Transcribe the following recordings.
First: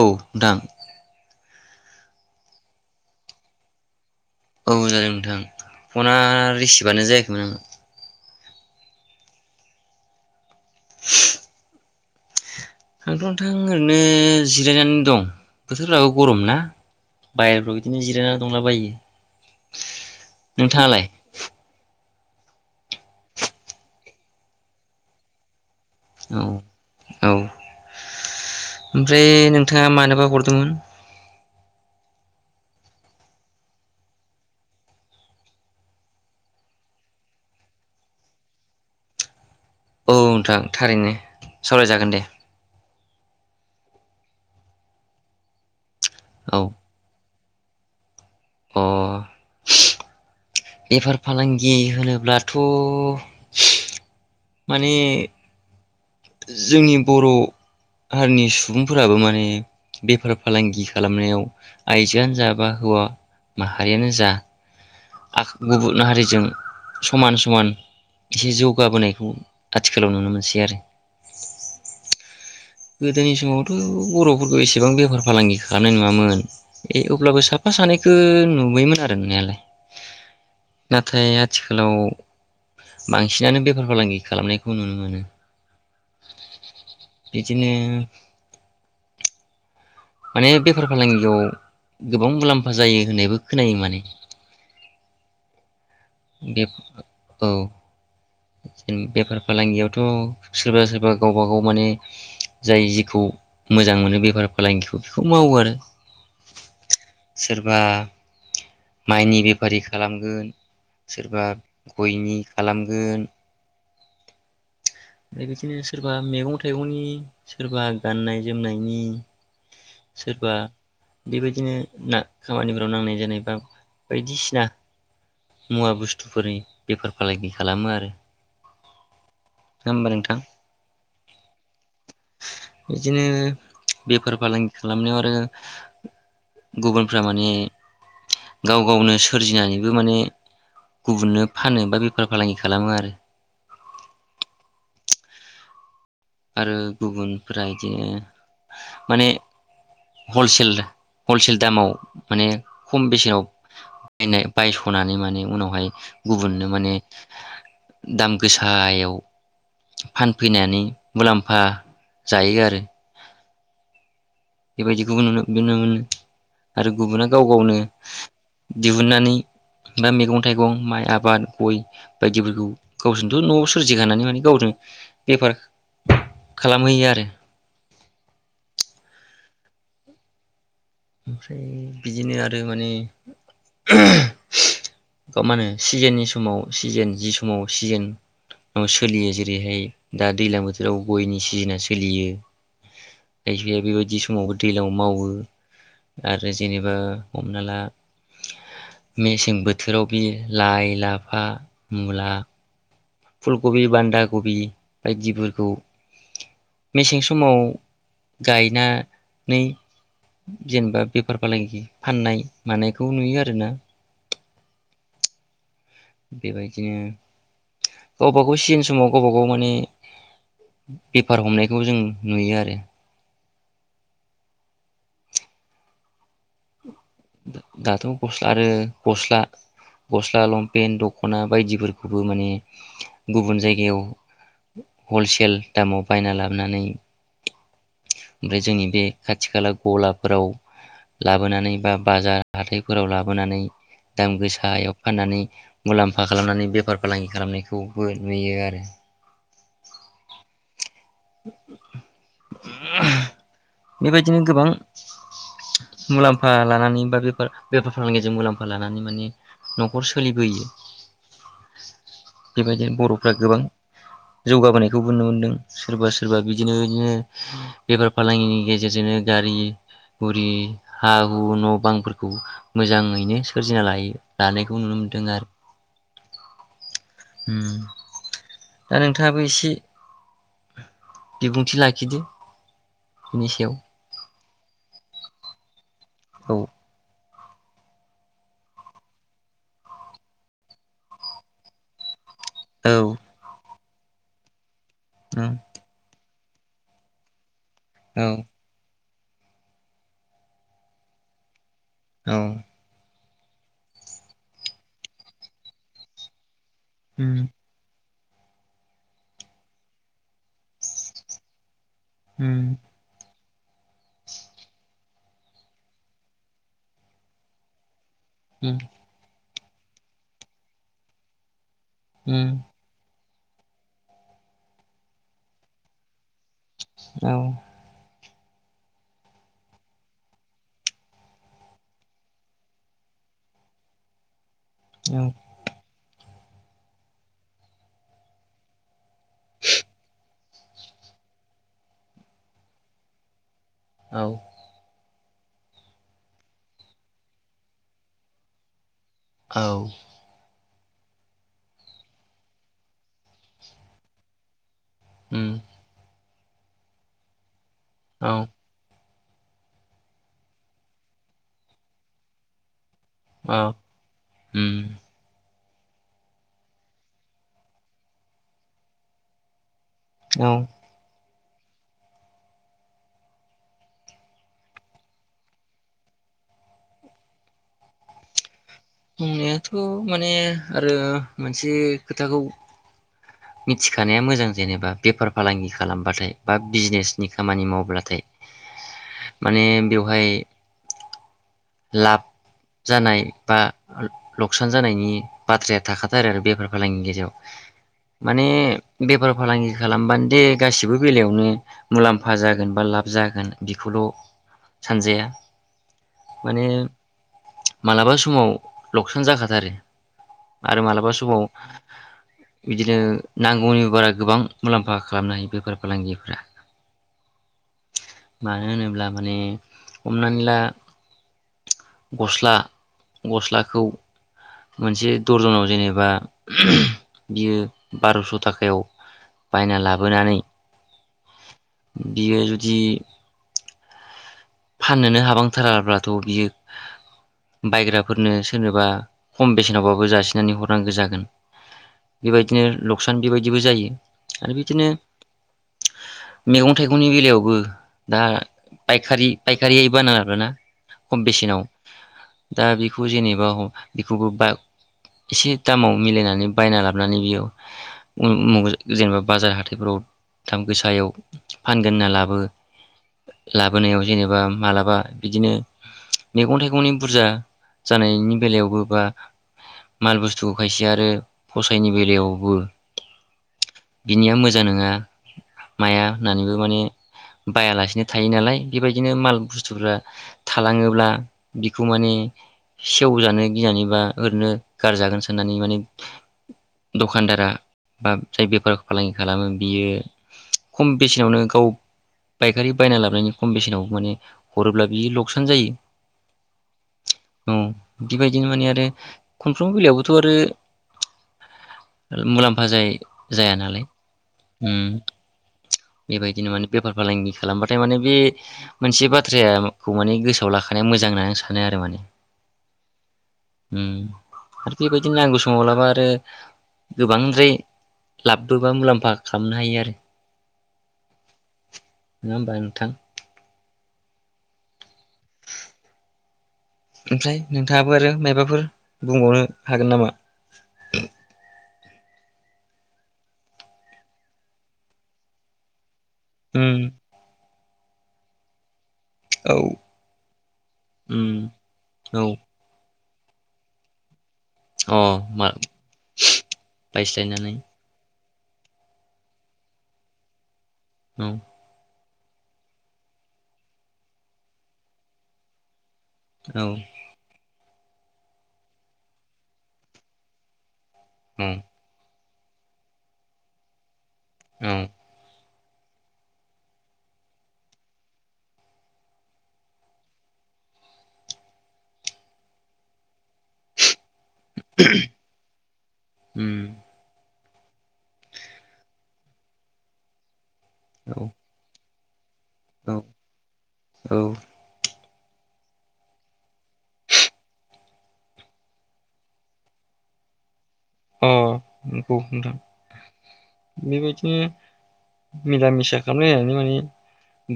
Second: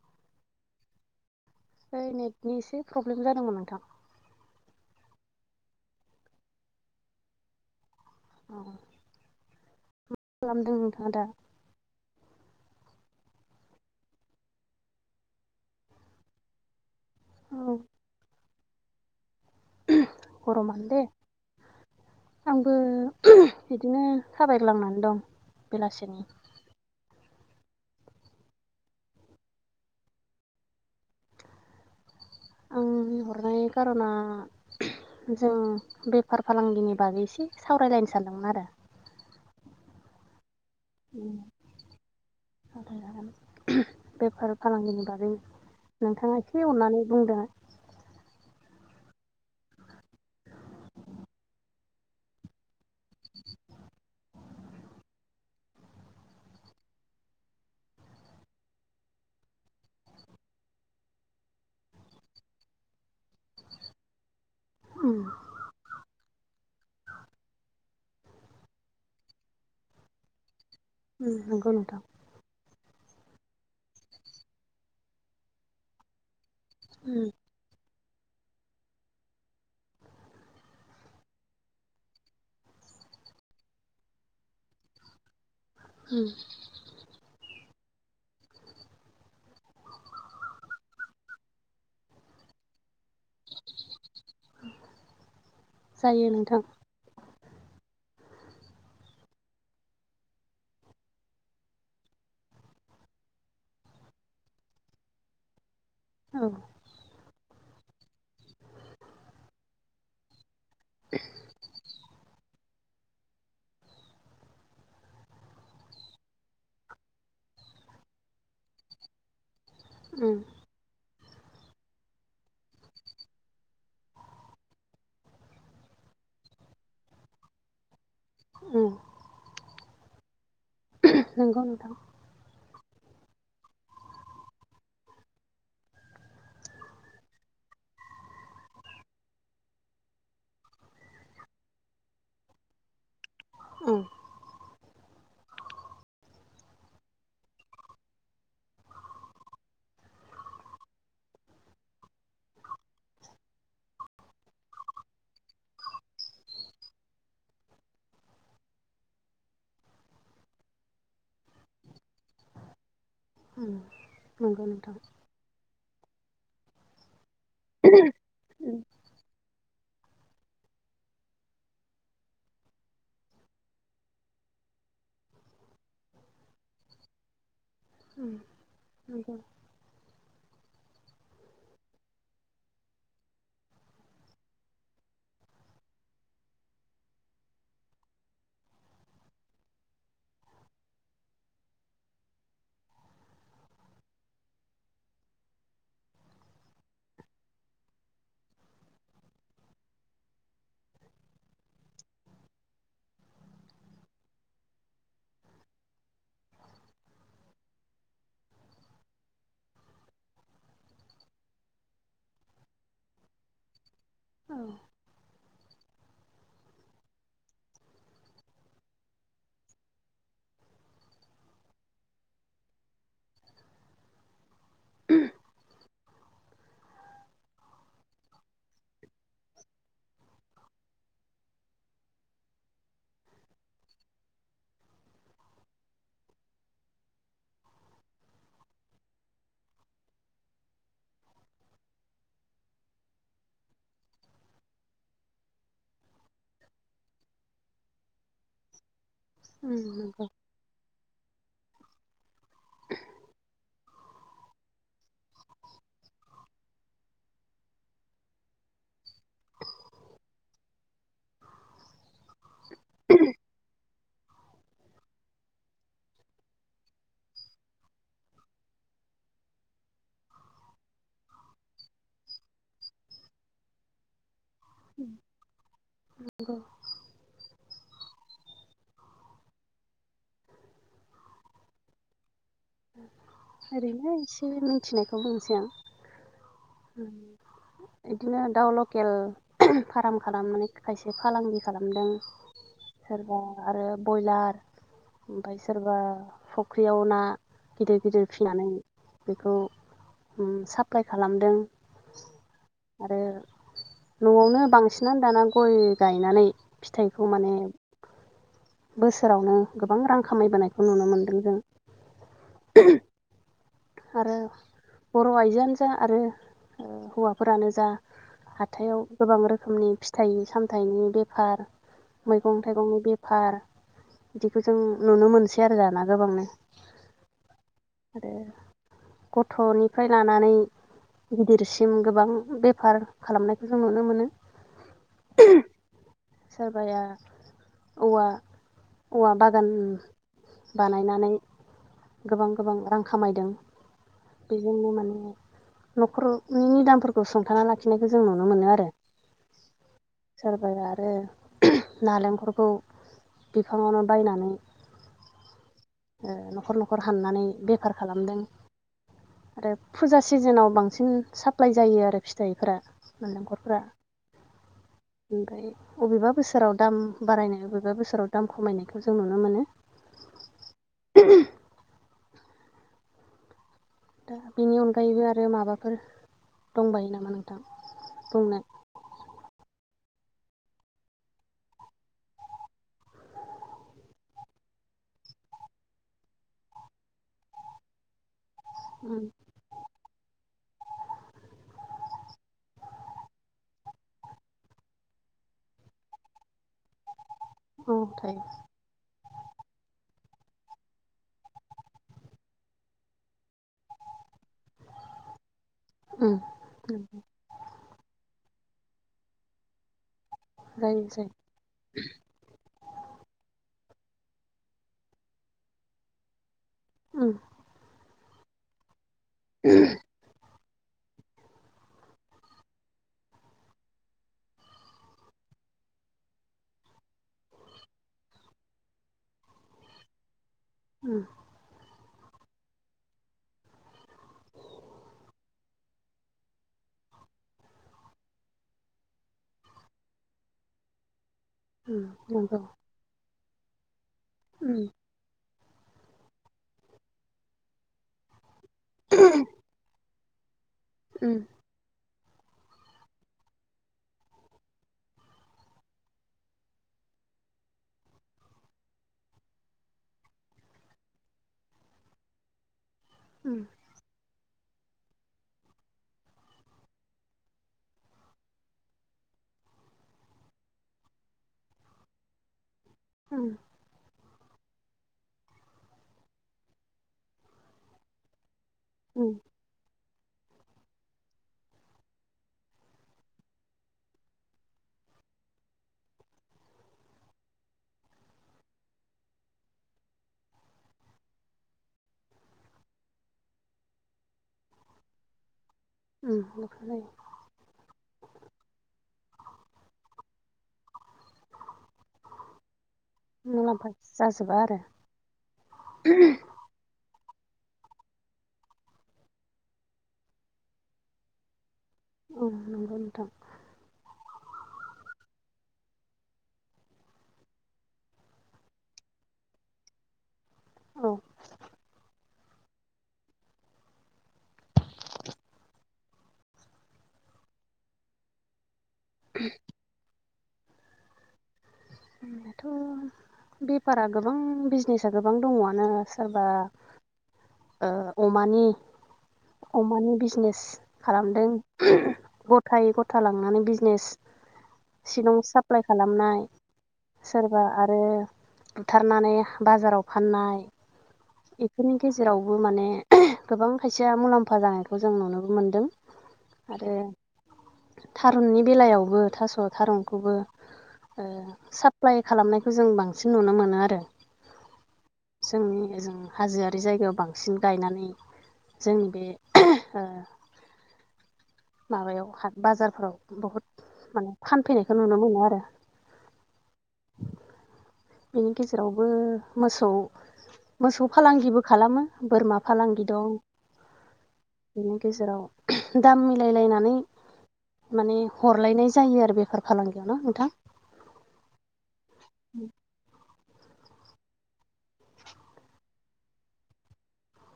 औ नोंथां ओइ नेटनिसो प्रब्लेम जादोंमोन नोंथां औ जादों नोंथां, फना रिसिभानो जायाखैमोन आंना। अह खालामदों नोंथाङा दा। आंथ' नोंथां ओरैनो जिरायनानै दं, बोथोरफ्राबो गरम ना। औ बाहेरफोराव बिदिनो जिरायना दंलाबायो [inaudible] गरमानो दे नोंथाङालाय? आंबो बिदिनो थाबायलांनानै दं बेलासिनि औ औ, ओमफ्राय नोंथाङा मानोबा हरदोंमोन? आं हरनाय खारना जों बेफार फालांगिनि बागै एसे सावरायलायनो सानदोंमोन आरो। औ नोंथां थारैनो सावरायजागोन दे सावरायजागोन बेफार फालांगिनि बागै नोंथाङा औ एसे अननानै बुंदो अह बेफार फालांगि होनोब्लाथ माने जोंनि बर हारिनि सुबुंफोराबो माने बेफार फालांगि खालामनायाव आइजोआनो जा बा हौवा माहारियानो जा उम गुबुन हारिजों समान समान एसे जौगाबोनाय उम आथिखालाव नुनो मोनसै आरो। उ नोंगौनोथ गोदोनि समावथ बरफोरखौ एसेबां बेफार फालांगि खालामनाय नुवामोन ए उम अब्लाबो साफा सानै बेखो नुबायमोन आरो नुनायालाय नाथाय आथिखालाव बांसिनानो बेफार फालांगि खालामनायखौ नुनो मोनो उम बिदिनो उम माने बेफार फालांगियाव गोबां मुलाम्फा जायो होननायबो खोनायो माने जायो बे नोंथां औ जेन बेफार फालांगियावथ सोरबा सोरबा गावबा गाव माने जाय जिखौ मोजां मोनो बेफार फालांगिखौ बेखौ मावो आरो औ सोरबा माइनि बेफारि खालामगोन सोरबा गयनि खालामगोन। बेनिखायनो सोरबा मेगं थाइगंनि सोरबा गाननाय जोमनायनि उम सोरबा बेबायदिनो ना खामानिफोराव नांनाय जानाय बा बायदिसिना मुवा बुस्थुफोरनि बेफार फालांगि खालामो आरो उम। नङाबा नोंथां। [unintelligible] नंगौ नोंथां। बिदिनो बेफार फालांगि खालामनायाव आरो गुबुनफ्रा माने गाव गावनो सोरजिनानैबो माने गुबुननो फानो बा बेफार फालांगि खालामो आरो। उ आरो गुबुनफोरा इदिनो माने हलसेल हलसेल दामाव माने खम बेसेनाव बायनाय बायसनानै माने उनावहाय गुबुननो माने दाम गोसायाव फानफैनानै मुलाम्फा जायो आरो। उम नंगौ नोंथां बेबायदिखौबो नुनो नुनो मोनो आरो गुबुना गाव गावनो उम दिहुननानै बा मैगं थाइगं माइ आबाद गय बायदिफोरखौ गावजोंथ नआव सोरजिखनानै माने गावनो बेफार खालामहैयो आरो उम नोंगौ। ओमफ्राय बिदिनो आरो माने मा होनो सिजेननि समाव सिजेन जि समाव सिजेनाव सोलियो जेरैहाय दा दैज्लां बोथोराव गयनि सिजेना सोलियो खायसेया बेबायदि समावबो दैज्लांआव मावो। आरो जेनेबा हमना ला मेसें बोथोराव बि लाइ लाफा मुला फुलकबि बान्दा कबि बायदिफोरखौ मेसें समाव गायना नै जेनेबा बेफार फालांगि फाननाय मानायखौ नुयो आरोना औ बेबायदिनो गावबा गाव सिजेन समाव गावबा गाव माने बेफार हमनायखौ जों नुयो आरो। दाथ' गस्ला आरो गस्ला गस्ला लंपेन्ट दख'ना बायदिफोरखौबो माने गुबुन जायगायाव हलसेल दामाव बायना लाबोनानै ओमफ्राय जोंनि बे खाथि खाला गलाफोराव लाबोनानै बा बाजार हाथायफोराव लाबोनानै दाम गोसायाव फाननानै मुलाम्फा खालामनानै बेफार फालांगि खालामनायखौबो नुयो आरो उम नोंगौ। बेबायदिनो गोबां मुलाम्फा लानानै बा बेफार बेफार फालांगिजों मुलाम्फा लानानै माने नखर सोलिबोयो बेबायदिनो बर'फोरा गोबां जौगाबोनायखौबो नुनो मोनदों। सोरबा सोरबा बिदिनो बिदिनो बेफार फालांगिनि गेजेरजोंनो गारि गुरि हा हु न' बांफोरखौ मोजाङैनो सोरजिना लायो लानायखौ नुनो मोन्दों आरो। नोंगौ उम दा नोंथाङाबो एसे बिबुंथि लाखिदो। बिनि सायाव ओरैनो एसे बे मिथिनायखौ बुंनोसै आं औ उम बिदिनो दाउ लकेल फ्रार्म खालामनानै खायसे फालांगि खालामदों। औ सोरबा आरो बयलार। उम ओमफाय सोरबा फख्रियाव ना औ फिनानै बेखौ उम साफ्लाय खालामदों औ आरो नआवनो बांसिनानो दाना गय गायनानै फिथाइखौ उम माने बोसोरावनो गोबां रां खामायबोनायखौ नुनो मोनदों जों उम आरो बर आइजोआनो जा आरो ओ हौवाफोरानो जा उम हाथायाव गोबां रो रोखोमनि फिथाइ-सामथाइनि बेफार, उम मैगं-थाइगंनि बे फार बिदिखौ जों नुनो मोनसै आरो दाना गोबांनो औ। आरो गथ'निफ्राय लानानै गिदिरसिम गोबां बेफार खालामनायखौ जों नुनो मोनो। औ सोरबाया औवा, औवा बागान बानायनानै गोबां गोबां रां खामायदों औ बेजोंनो माने न'खरनि निदानफोरखौ सुंथानानानै लाखिनायखौ जों नुनो मोनो आरो औ फोर आरो नालेंखलखौ बिफाङावनो बायनानै ओम नखर नखर हाननानै। बेफा औ खालामदों आरो फुजा सिजोनाव बांसिन साफ्लाय जायो आरो फिथाइफोरा औ नालेंखरफ्रा उम ओमफ्राय बबेबा बोसोराव दाम बारायनाय, बबेबा बोसोराव दाम खमायनायखौ जों नुनो मोनो। औ। दा बेनि अनगायैबो आरो माबाफोर दंबायो नामा नोंथां? बुंनाय बुंनायाथ माने आरो मोनसे खोथाखौ मिथिखानाया मोजां जेनेबा बेफार फालांगि खालामब्लााथाय बा बिजनेसनि खामानि मावब्लाथाय माने बेवहाय लाब जानाय बा लख्सान जानायनि बाथ्राया थाखाथारो आरो बेफार फालांगिनि गेजेराव। औ थायो माने बेफार-फालांगि खालामबानो दे गासिबो बेलायावनो मुलाम्फा जागोन बा लाब जागोन बेखौल सानजाया। माने मालाबा समाव लकसान जाखाथारो आरो जायो मालाबा जायो समाव बिदिनो नांगौनि बारा गोबां मुलाम्फा खालामनो हायो बेफार फालांगिफ्रा। उम मानो होनोब्ला माने हमनानै ला गस्ला गस्लाखौ मोनसे दरजनाव जेनेबा बियो बार'स' थाखायाव बायना लाबोनानै उम। बियो जुदि फाननोनो हाबांथाराब्लाथ बियो बायग्राफोरनो सोरनोबा खम बेसेनावबाबो जासिनानै हरनांगौ जागोन। नंगौ बेबायदिनो लकसान बेबा बिदिबो जायो आरो बिदिनो मैगं थाइगंनि बेलायावबो दा पायखारि फैबाना आरोना खम बेसेनाव दा बेखौ जेनेबा ह बेखौबो बा एसे दामाव मिलायनानै बायना लाबोनानै बेयो उम जेनेबा बाजार हाथाइफोराव दाम गोसायाव फानगोन होनना लाबो लाबोनायाव एनेबा मालाबा बिदिनो मैगं थाइगंनि बुरजा जानायनि बेलायावबो बा माल बुस्थु खायसे आरो फसायनि बेलायावबो उम बिनिया मोजां नङा माया होननानैबो माने बायालासेनो थायो नालाय। बेबायदिनो माल बुस्थुफ्रा थालाङोब्ला बिखौ माने सेवजानो गिनानै बा ओरैनो गारजागोन साननानै माने दखानदारा बा जाय बेफार फालांगि खालामो बियो खम बेसेनावनो गाव पायखारि बायना लाबनायनि खम बेसेनावबो माने हरोब्ला बियो लकसान जायो जायो औ बिबायदिनो माने आरो खनफ्रोमबो बेलायावबोथ' आरो मुलाम्फा जाय जाया नालाय मुलाम्फा जाजोबा उम आरो बेबायदिनो माने बेफार फालांगि खालामबाथाय माने बे मोनसे बाथ्रायाखौ माने गोसोआव लाखानाया मोजां होननानै सानो आरो माने औ नंगौ नोंथां। उम आरो बेबायदिनो नांगौ समाव लाबा आरो गोबांद्राय लाबबो बा मुलाम्फा खालामनो हायो आरो औ। नङा होमबा नोंथां? ओमफ्राय नोंथाङाबो आरो मायबाफोर? बुंबावनो हागोन नामा? [inaudible] होनबाथ बेफारा गोबां बिजनेसा गोबां दङआनो सोरबा उम ओ अमानि औ अमानि बिजनेस उम खालामदों औ [unintelligible] गथाय गथ थालांनानै बिजनेस अ सिलं मा साप्लाय खालामनाय बायस्लायनानै ओ बुथारनानै बाजाराव फाननाय औ एखिनि गेजेरावबो माने गोबां खायसेया मुलाम्फा जानायखौ जों नुनोबो मोनदों आरो थारुननि बेलायावबो थास थारुनखौबो ओ। औ एप्लाइ खालामनायखौ जों बांसिन नुनो मोनो आरो। उम। जोंनि ओजों हाजोआरि जायगायाव बांसिन गायनानै जोंनि बे ओ माबायाव हा बाजारफोराव बहुद माने फानफैनायखौ नुनो मोनो आरो बेनि गेजेरावबो मोसौ मोसौ फालांगिबो खालामो। बोरमा फालांगि दं बे गेजेराव दाम मिलायलायनानै माने हरलायनाय जायो आरो बेफार फालांगियाव ना नोंथां अ नंगौ नोंथां। बेबायदिनो मिला मिसा खालामलायनानै माने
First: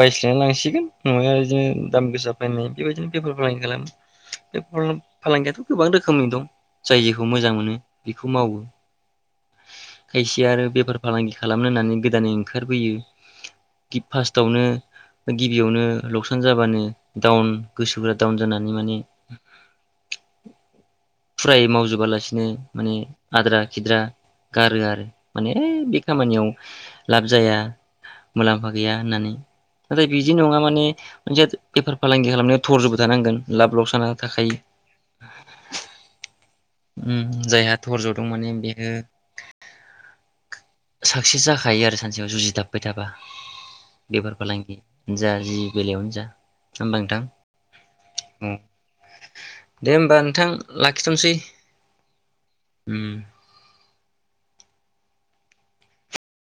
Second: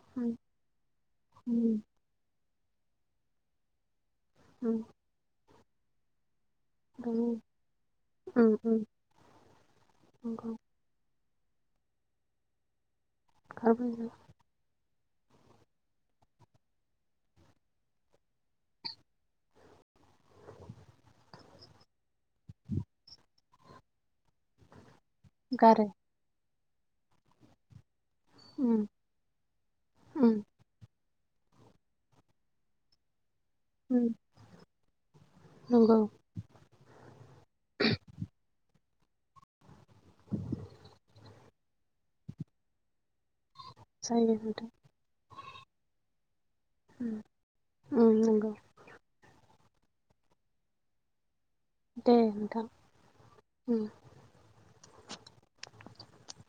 बायस्लायना लांसिगोन नङा बिदिनो नंगौ दाम गोसा ओनै बेबायदिनो बेफार फालांगि खालामो। बे [unintelligible] फालांगियाथ गोबां रोखोमनि दं जाय जेखौ मोजां मोनो बेखौ मावो खायसे आरो बेफार फालांगि खालामनो होननानै गोदानै ओंखारबोयो गि गारबोयो फास्टावनो गिबियावनो लकसान जाबानो डाउन गोसोफोरा डाउन जानानै माने फुरायै मावजुबालासिनो माने आद्रा खिद्रा गारो आरो माने गारो बे खामानियाव लाब जाया मुलामबो गैया होननानै नाथाय बिदि नङा माने जेत बेफार फालांगि खालामनायाव थरजबो थानांगोन लाब लकसनआ थाखायो। नोंगौ। उम जायहा थरज' दं माने बेयो साक्सेस जाखायो आरो सानसेयाव जुजिथाब्बाय थाबा। जायो बेफार नोंथां फालांगि जा जि बेलायावनो जा होमबा नोंथां उम उम नंगौ दे होमबा नोंथां लाखिथसै दे नोंथां उम